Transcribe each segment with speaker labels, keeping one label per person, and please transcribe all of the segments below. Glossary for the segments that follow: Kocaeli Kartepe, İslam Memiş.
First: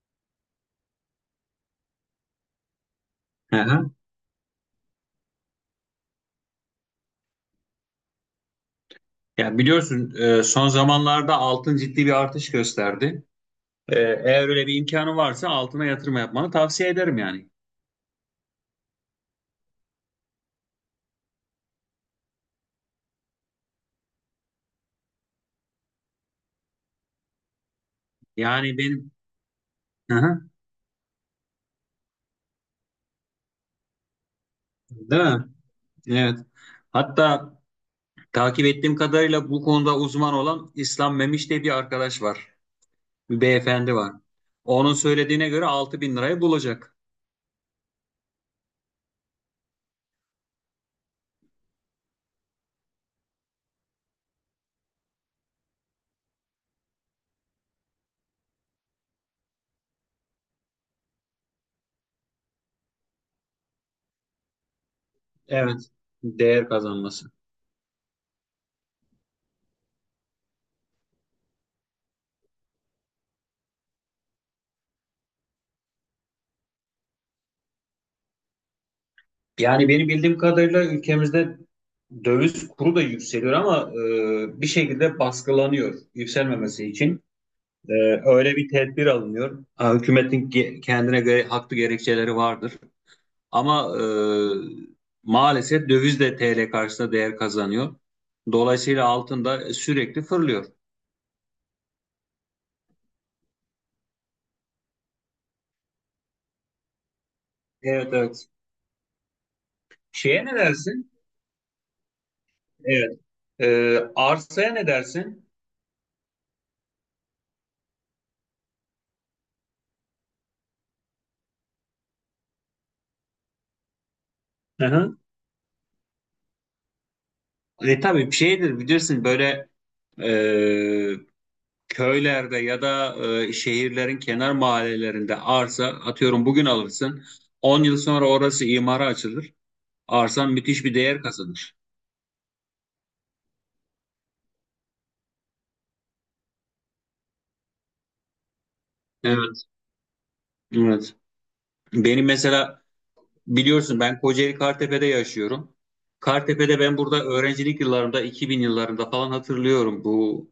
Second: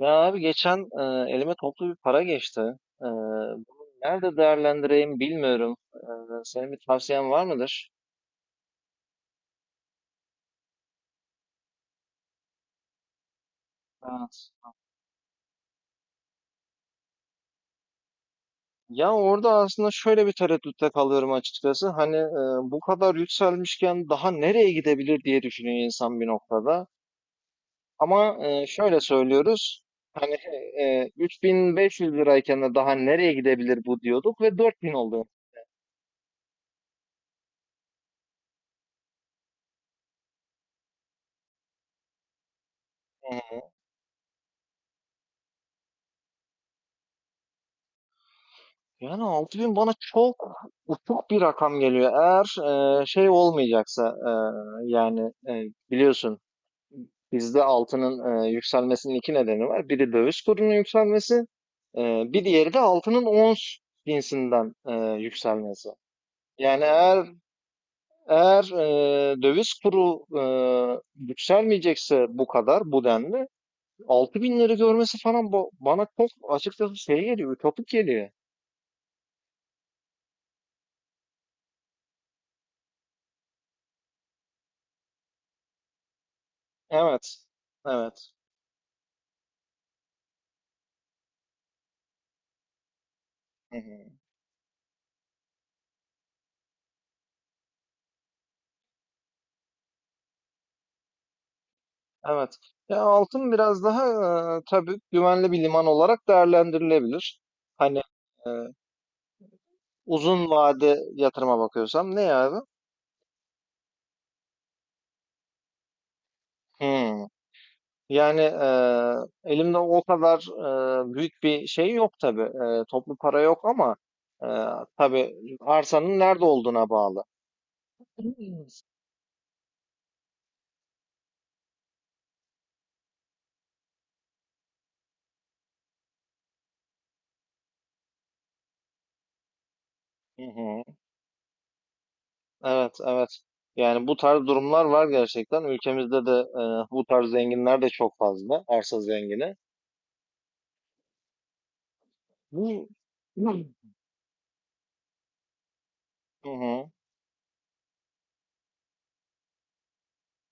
Speaker 1: Ya abi geçen elime toplu bir para geçti.
Speaker 2: Hı
Speaker 1: Bunu
Speaker 2: hı.
Speaker 1: nerede değerlendireyim bilmiyorum. Senin bir tavsiyen var mıdır?
Speaker 2: Yani biliyorsun son zamanlarda altın ciddi bir artış gösterdi. Eğer
Speaker 1: Evet.
Speaker 2: öyle bir imkanı varsa altına yatırım yapmanı tavsiye ederim yani.
Speaker 1: Ya orada aslında şöyle bir tereddütte kalıyorum açıkçası. Hani bu kadar yükselmişken daha nereye gidebilir diye düşünüyor insan bir noktada. Ama
Speaker 2: Yani
Speaker 1: şöyle
Speaker 2: benim.
Speaker 1: söylüyoruz.
Speaker 2: Hı
Speaker 1: Hani
Speaker 2: hı.
Speaker 1: 3.500 lirayken de daha nereye gidebilir bu diyorduk ve 4.000
Speaker 2: Değil
Speaker 1: oldu.
Speaker 2: mi? Evet. Hatta takip ettiğim kadarıyla bu konuda uzman olan İslam Memiş diye bir arkadaş var.
Speaker 1: E,
Speaker 2: Bir beyefendi var. Onun söylediğine göre 6.000 lirayı bulacak.
Speaker 1: Yani 6000 bana çok uçuk bir rakam geliyor. Eğer şey olmayacaksa, yani biliyorsun bizde altının yükselmesinin iki nedeni var. Biri döviz kurunun yükselmesi, e, bir diğeri de altının ons cinsinden yükselmesi.
Speaker 2: Evet. Değer
Speaker 1: Yani eğer
Speaker 2: kazanması.
Speaker 1: eğer döviz kuru yükselmeyecekse bu kadar bu denli altı binleri görmesi falan, bana çok açıkçası şey geliyor, ütopik geliyor.
Speaker 2: Yani benim bildiğim kadarıyla ülkemizde döviz kuru da yükseliyor ama bir şekilde baskılanıyor yükselmemesi için.
Speaker 1: Evet.
Speaker 2: E,
Speaker 1: Evet.
Speaker 2: Öyle bir tedbir alınıyor. Ha, hükümetin kendine göre haklı gerekçeleri vardır.
Speaker 1: Hı
Speaker 2: Ama
Speaker 1: hı.
Speaker 2: maalesef döviz de TL karşısında değer kazanıyor. Dolayısıyla altın da sürekli fırlıyor.
Speaker 1: Evet. Ya altın biraz daha tabii güvenli bir liman olarak değerlendirilebilir. Hani
Speaker 2: Evet evet.
Speaker 1: e,
Speaker 2: Şeye
Speaker 1: uzun
Speaker 2: ne
Speaker 1: vade
Speaker 2: dersin?
Speaker 1: yatırıma bakıyorsam ne ya abi?
Speaker 2: Evet. Arsaya ne dersin?
Speaker 1: Hmm. Yani elimde o kadar büyük bir şey yok tabii. Toplu para yok ama e,
Speaker 2: Hı hı.
Speaker 1: tabii arsanın nerede olduğuna bağlı.
Speaker 2: Tabii bir
Speaker 1: Hmm.
Speaker 2: şeydir bilirsin böyle e, köylerde ya da şehirlerin kenar mahallelerinde arsa atıyorum bugün alırsın. 10 yıl sonra orası imara açılır.
Speaker 1: Hı
Speaker 2: Arsan
Speaker 1: hı.
Speaker 2: müthiş bir değer kazanır.
Speaker 1: Evet, evet. Yani bu tarz durumlar var gerçekten. Ülkemizde de bu tarz zenginler de çok fazla. Arsa zengini.
Speaker 2: Evet. Evet. Benim mesela
Speaker 1: Bu
Speaker 2: biliyorsun ben Kocaeli Kartepe'de yaşıyorum.
Speaker 1: Hı
Speaker 2: Kartepe'de
Speaker 1: hı.
Speaker 2: ben burada öğrencilik yıllarımda 2000 yıllarında falan hatırlıyorum bu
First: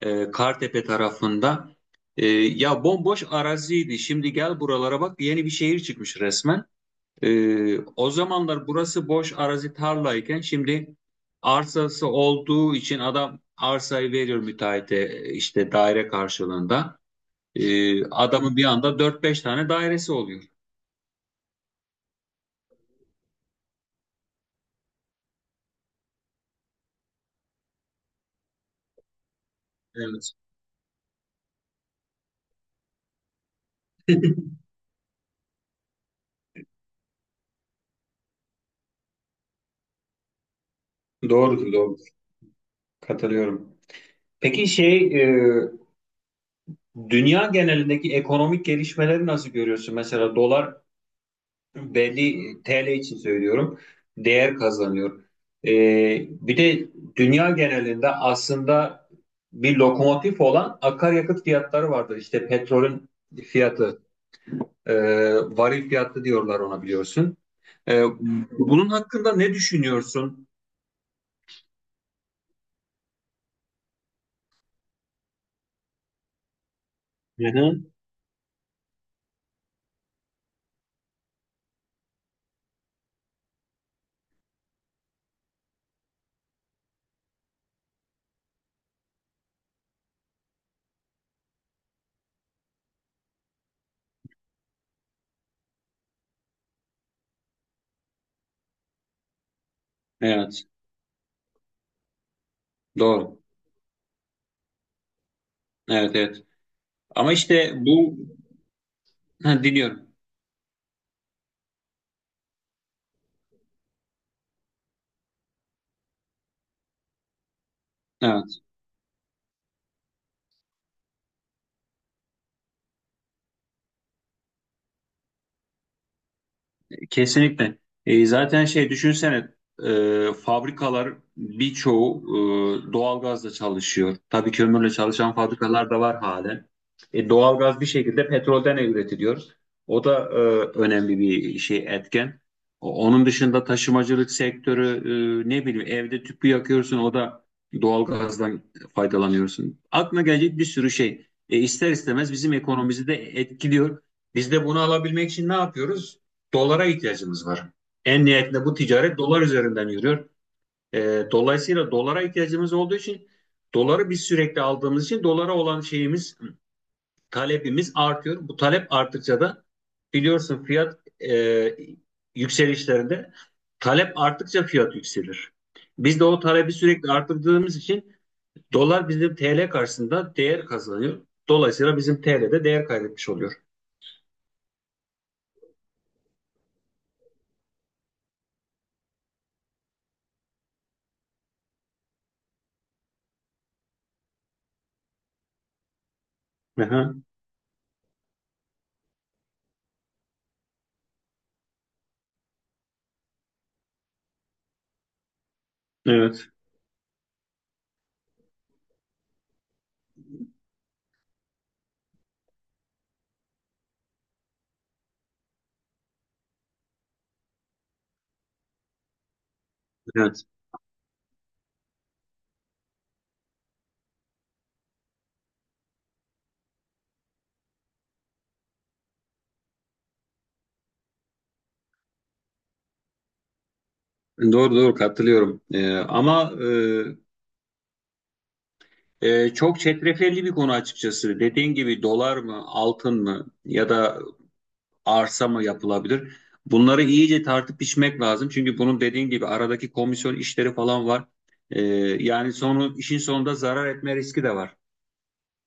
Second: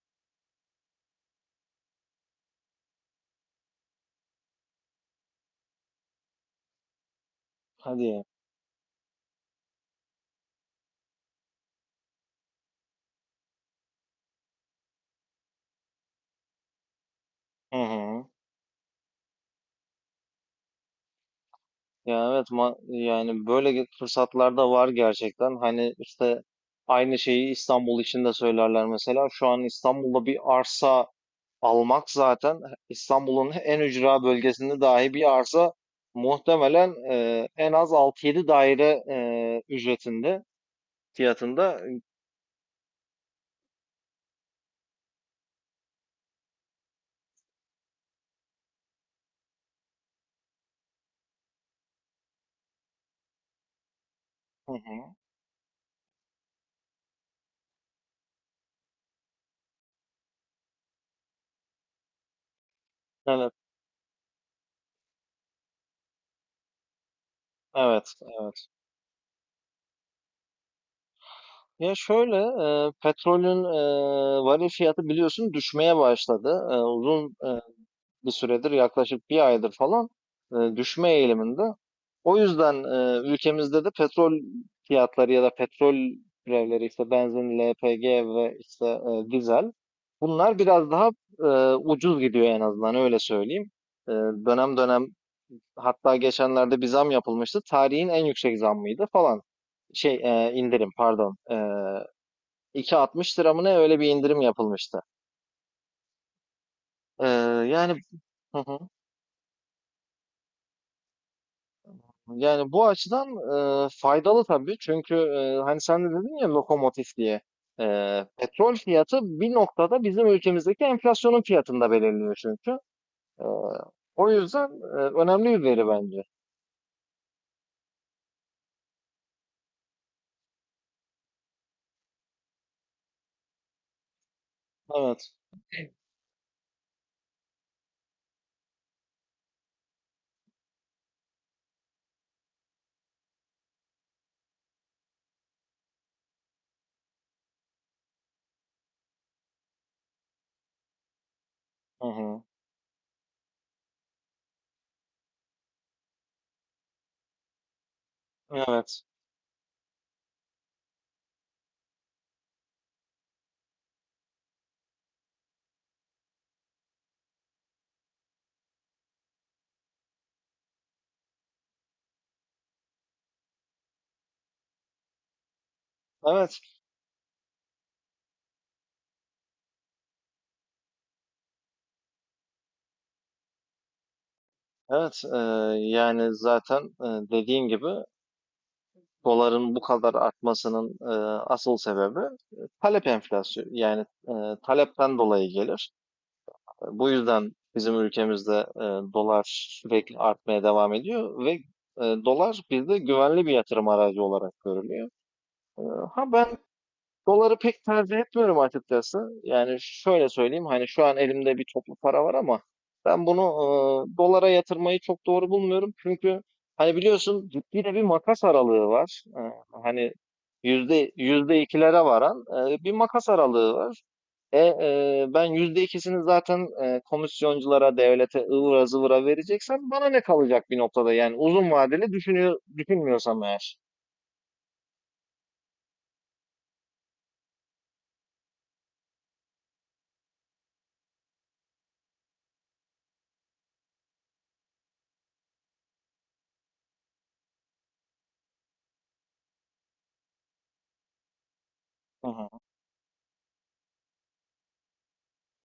Speaker 2: Kartepe tarafında. Ya bomboş araziydi. Şimdi gel buralara bak yeni bir şehir çıkmış resmen. O
Speaker 1: Hadi.
Speaker 2: zamanlar burası boş arazi tarlayken şimdi arsası olduğu için adam arsayı veriyor müteahhite işte daire karşılığında.
Speaker 1: Hı hı.
Speaker 2: Adamın bir anda dört beş tane dairesi oluyor.
Speaker 1: Ya evet, yani böyle fırsatlar da var gerçekten. Hani işte aynı şeyi İstanbul için de söylerler mesela. Şu an İstanbul'da
Speaker 2: Evet.
Speaker 1: bir arsa almak zaten, İstanbul'un en ücra bölgesinde dahi bir arsa muhtemelen en az altı yedi daire e, ücretinde
Speaker 2: Doğrudur,
Speaker 1: fiyatında.
Speaker 2: doğru. Katılıyorum. Peki şey, dünya genelindeki ekonomik gelişmeleri nasıl görüyorsun? Mesela dolar belli TL için söylüyorum değer
Speaker 1: Hı hı.
Speaker 2: kazanıyor. Bir de dünya genelinde aslında bir lokomotif olan akaryakıt fiyatları vardır. İşte petrolün
Speaker 1: Evet.
Speaker 2: fiyatı, e, varil fiyatı diyorlar ona biliyorsun. E,
Speaker 1: Evet, evet.
Speaker 2: Bunun hakkında ne düşünüyorsun?
Speaker 1: Ya şöyle, petrolün varil fiyatı biliyorsun düşmeye başladı. Uzun
Speaker 2: Hı hı.
Speaker 1: bir süredir, yaklaşık bir aydır falan, düşme eğiliminde. O yüzden ülkemizde de petrol fiyatları ya da petrol türevleri, işte benzin, LPG ve işte dizel, bunlar biraz daha ucuz gidiyor, en azından öyle söyleyeyim. E, Dönem dönem, hatta geçenlerde bir zam yapılmıştı. Tarihin en yüksek zammıydı falan. Şey,
Speaker 2: Evet,
Speaker 1: indirim pardon. 2,60
Speaker 2: doğru.
Speaker 1: lira mı ne, öyle bir indirim yapılmıştı.
Speaker 2: Evet, evet.
Speaker 1: E,
Speaker 2: Ama işte
Speaker 1: Yani,
Speaker 2: bu.
Speaker 1: hı hı.
Speaker 2: Ha, dinliyorum.
Speaker 1: Yani bu açıdan faydalı tabii. Çünkü hani sen de dedin ya lokomotif diye.
Speaker 2: Evet.
Speaker 1: Petrol fiyatı bir noktada bizim ülkemizdeki enflasyonun fiyatında belirliyor çünkü. E, O yüzden önemli bir veri bence.
Speaker 2: Kesinlikle. Zaten şey düşünsene fabrikalar birçoğu doğalgazla çalışıyor. Tabii kömürle
Speaker 1: Evet.
Speaker 2: çalışan fabrikalar da var halen. Doğalgaz bir şekilde petrolden üretiliyor. O da önemli bir şey etken. Onun dışında taşımacılık sektörü ne bileyim evde tüpü yakıyorsun o da doğalgazdan faydalanıyorsun. Aklına gelecek bir sürü şey. İster
Speaker 1: Hı
Speaker 2: istemez
Speaker 1: hı.
Speaker 2: bizim ekonomimizi de etkiliyor. Biz de bunu alabilmek için ne yapıyoruz? Dolara ihtiyacımız var. En nihayetinde bu
Speaker 1: Evet.
Speaker 2: ticaret dolar üzerinden yürüyor. Dolayısıyla dolara ihtiyacımız olduğu için doları biz sürekli aldığımız için dolara olan şeyimiz, talebimiz artıyor. Bu talep arttıkça da biliyorsun fiyat e, yükselişlerinde talep arttıkça fiyat yükselir. Biz de o
Speaker 1: Evet.
Speaker 2: talebi sürekli arttırdığımız için dolar bizim TL karşısında değer kazanıyor. Dolayısıyla bizim TL'de değer kaybetmiş oluyor.
Speaker 1: Evet. Yani zaten dediğin gibi doların bu kadar artmasının asıl sebebi e, talep enflasyonu. Yani talepten dolayı gelir. Bu
Speaker 2: Aha,
Speaker 1: yüzden bizim ülkemizde dolar sürekli artmaya devam ediyor ve dolar bizde güvenli bir yatırım aracı olarak görülüyor. E, ha
Speaker 2: evet,
Speaker 1: Ben doları pek tercih etmiyorum açıkçası. Yani şöyle söyleyeyim, hani şu an elimde bir toplu para var ama ben bunu dolara yatırmayı çok doğru bulmuyorum. Çünkü hani biliyorsun, ciddi de bir makas aralığı var. Hani
Speaker 2: evet.
Speaker 1: yüzde ikilere varan bir makas aralığı var. Ben yüzde ikisini zaten komisyonculara, devlete, ıvıra zıvıra vereceksem bana ne kalacak bir noktada, yani uzun vadeli düşünüyor, düşünmüyorsam eğer.
Speaker 2: Doğru doğru katılıyorum. Ama çok çetrefilli bir konu açıkçası. Dediğin gibi dolar mı, altın mı ya da arsa mı yapılabilir? Bunları iyice tartıp biçmek lazım. Çünkü bunun dediğin gibi aradaki komisyon işleri falan var. Ee,
Speaker 1: Hı hı,
Speaker 2: Yani sonu işin sonunda zarar etme riski de var.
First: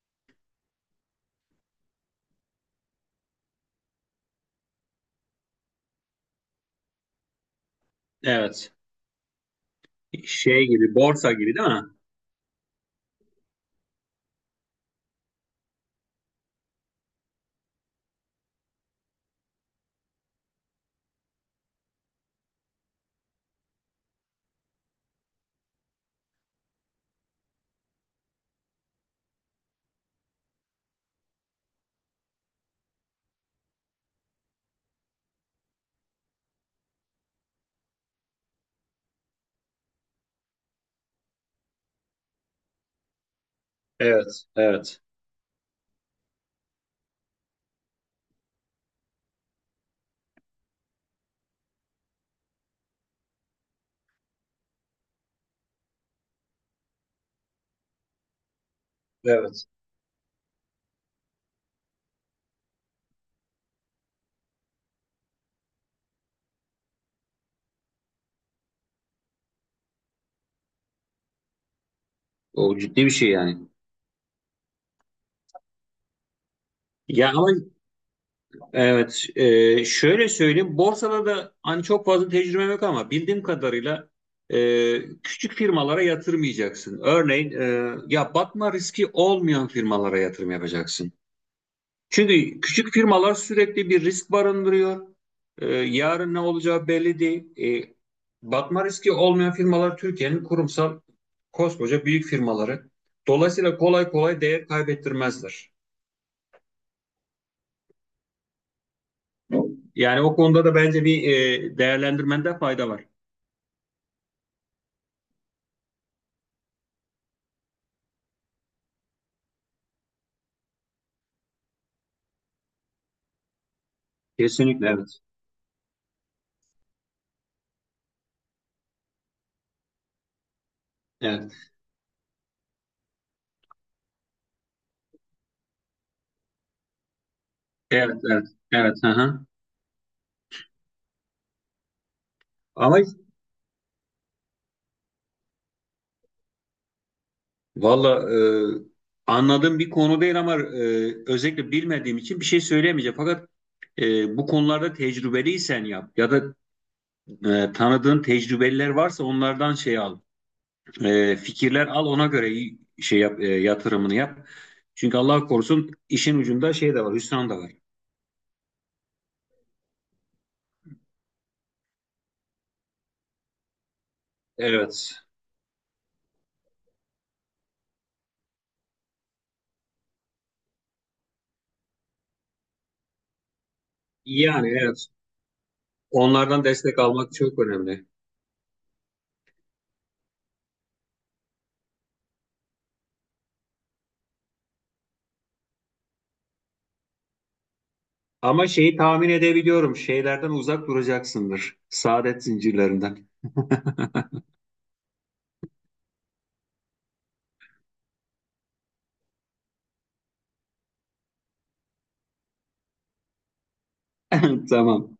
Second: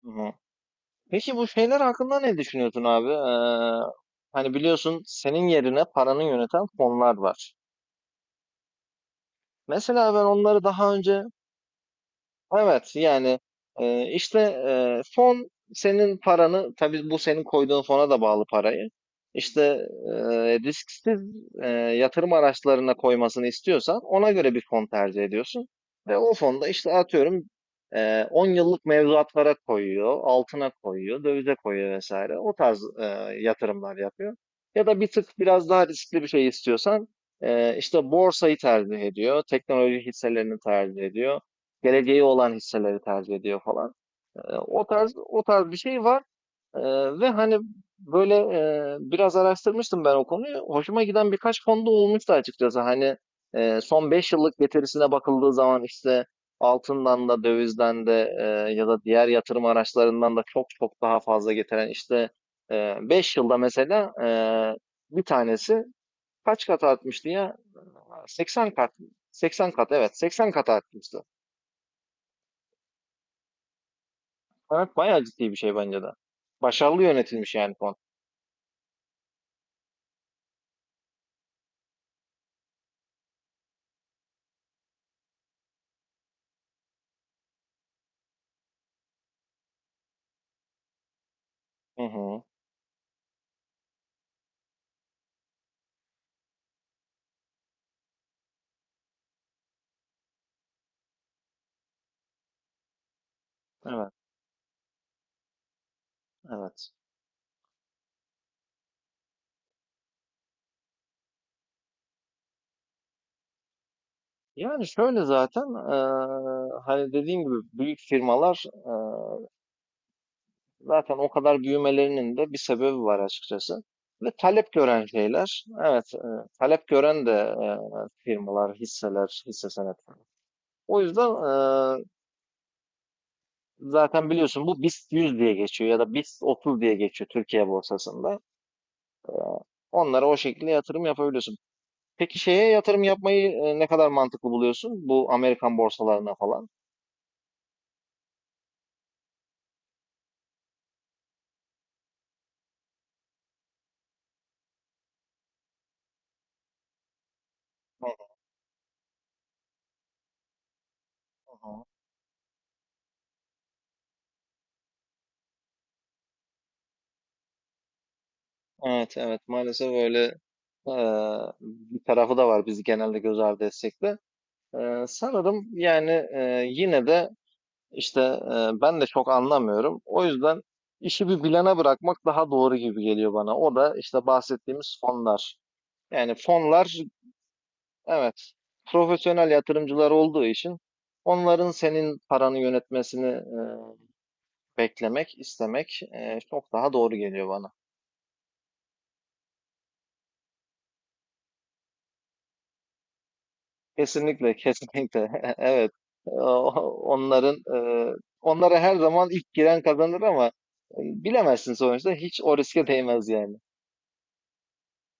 Speaker 1: hı hı. Peki bu şeyler hakkında ne düşünüyorsun abi? Hani biliyorsun, senin yerine paranı yöneten fonlar var.
Speaker 2: Evet.
Speaker 1: Mesela ben onları
Speaker 2: Şey
Speaker 1: daha
Speaker 2: gibi,
Speaker 1: önce...
Speaker 2: borsa gibi değil mi?
Speaker 1: Evet, yani işte fon senin paranı, tabii bu senin koyduğun fona da bağlı, parayı İşte risksiz yatırım araçlarına koymasını istiyorsan ona göre bir fon tercih ediyorsun ve o fonda işte, atıyorum, 10 yıllık mevduatlara koyuyor, altına koyuyor, dövize koyuyor vesaire, o tarz yatırımlar yapıyor. Ya da bir tık biraz daha riskli bir şey istiyorsan, işte borsayı tercih ediyor, teknoloji hisselerini tercih ediyor, geleceği olan hisseleri tercih ediyor falan.
Speaker 2: Evet,
Speaker 1: O
Speaker 2: evet.
Speaker 1: tarz o tarz bir şey var. Ee, Ve hani böyle biraz araştırmıştım ben o konuyu. Hoşuma giden birkaç fonda olmuştu açıkçası. Hani son 5 yıllık getirisine bakıldığı zaman, işte altından da dövizden de, ya da diğer yatırım
Speaker 2: Evet.
Speaker 1: araçlarından da çok çok daha fazla getiren, işte 5 yılda mesela, bir tanesi kaç kat artmıştı ya? 80 kat. 80 kat, evet, 80 kat artmıştı.
Speaker 2: O ciddi bir şey yani.
Speaker 1: Evet, bayağı ciddi bir şey bence de. Başarılı
Speaker 2: Ya ama
Speaker 1: yönetilmiş yani, fon.
Speaker 2: Evet, şöyle söyleyeyim. Borsada da hani çok fazla tecrübem yok ama bildiğim kadarıyla e, küçük firmalara yatırmayacaksın. Örneğin ya batma riski olmayan firmalara yatırım yapacaksın.
Speaker 1: Hı hı.
Speaker 2: Çünkü küçük firmalar sürekli bir risk barındırıyor. Yarın ne olacağı belli değil. E, Batma riski olmayan firmalar Türkiye'nin kurumsal koskoca büyük firmaları. Dolayısıyla kolay
Speaker 1: Evet,
Speaker 2: kolay değer kaybettirmezler.
Speaker 1: evet.
Speaker 2: Yani o konuda da bence bir değerlendirmende fayda var.
Speaker 1: Yani şöyle, zaten, hani dediğim gibi, büyük firmalar, zaten o kadar büyümelerinin de bir sebebi var açıkçası. Ve talep
Speaker 2: Kesinlikle
Speaker 1: gören
Speaker 2: evet.
Speaker 1: şeyler, evet, talep gören de, firmalar, hisseler, hisse senetleri. O yüzden
Speaker 2: Evet.
Speaker 1: eee, zaten biliyorsun, bu BIST 100 diye geçiyor ya da BIST 30 diye geçiyor Türkiye
Speaker 2: Evet,
Speaker 1: borsasında.
Speaker 2: evet, evet. Hı hı.
Speaker 1: Onlara o şekilde yatırım yapabiliyorsun. Peki şeye
Speaker 2: Ama
Speaker 1: yatırım yapmayı ne kadar mantıklı buluyorsun? Bu Amerikan borsalarına falan.
Speaker 2: valla anladığım bir konu değil ama özellikle bilmediğim için bir şey söyleyemeyeceğim. Fakat bu konularda tecrübeliysen yap ya da
Speaker 1: Hı
Speaker 2: tanıdığın tecrübeliler varsa onlardan şey al,
Speaker 1: hı.
Speaker 2: fikirler al ona göre şey yap, yatırımını yap. Çünkü Allah korusun işin ucunda şey de var, hüsran da var.
Speaker 1: Evet, evet, maalesef öyle e, bir tarafı da var, bizi genelde göz ardı etsek de.
Speaker 2: Evet.
Speaker 1: Sanırım, yani, yine de işte, ben de çok anlamıyorum. O yüzden işi bir bilene bırakmak daha doğru gibi geliyor bana. O da işte
Speaker 2: Yani
Speaker 1: bahsettiğimiz
Speaker 2: evet.
Speaker 1: fonlar. Yani
Speaker 2: Onlardan
Speaker 1: fonlar,
Speaker 2: destek almak çok önemli.
Speaker 1: evet, profesyonel yatırımcılar olduğu için onların senin paranı yönetmesini beklemek, istemek, çok daha doğru geliyor bana.
Speaker 2: Ama şeyi tahmin edebiliyorum. Şeylerden uzak duracaksındır. Saadet zincirlerinden.
Speaker 1: Kesinlikle, kesinlikle. Evet. O Onların, onlara her zaman ilk giren kazanır ama, bilemezsin sonuçta. Hiç o riske değmez yani.
Speaker 2: Tamam.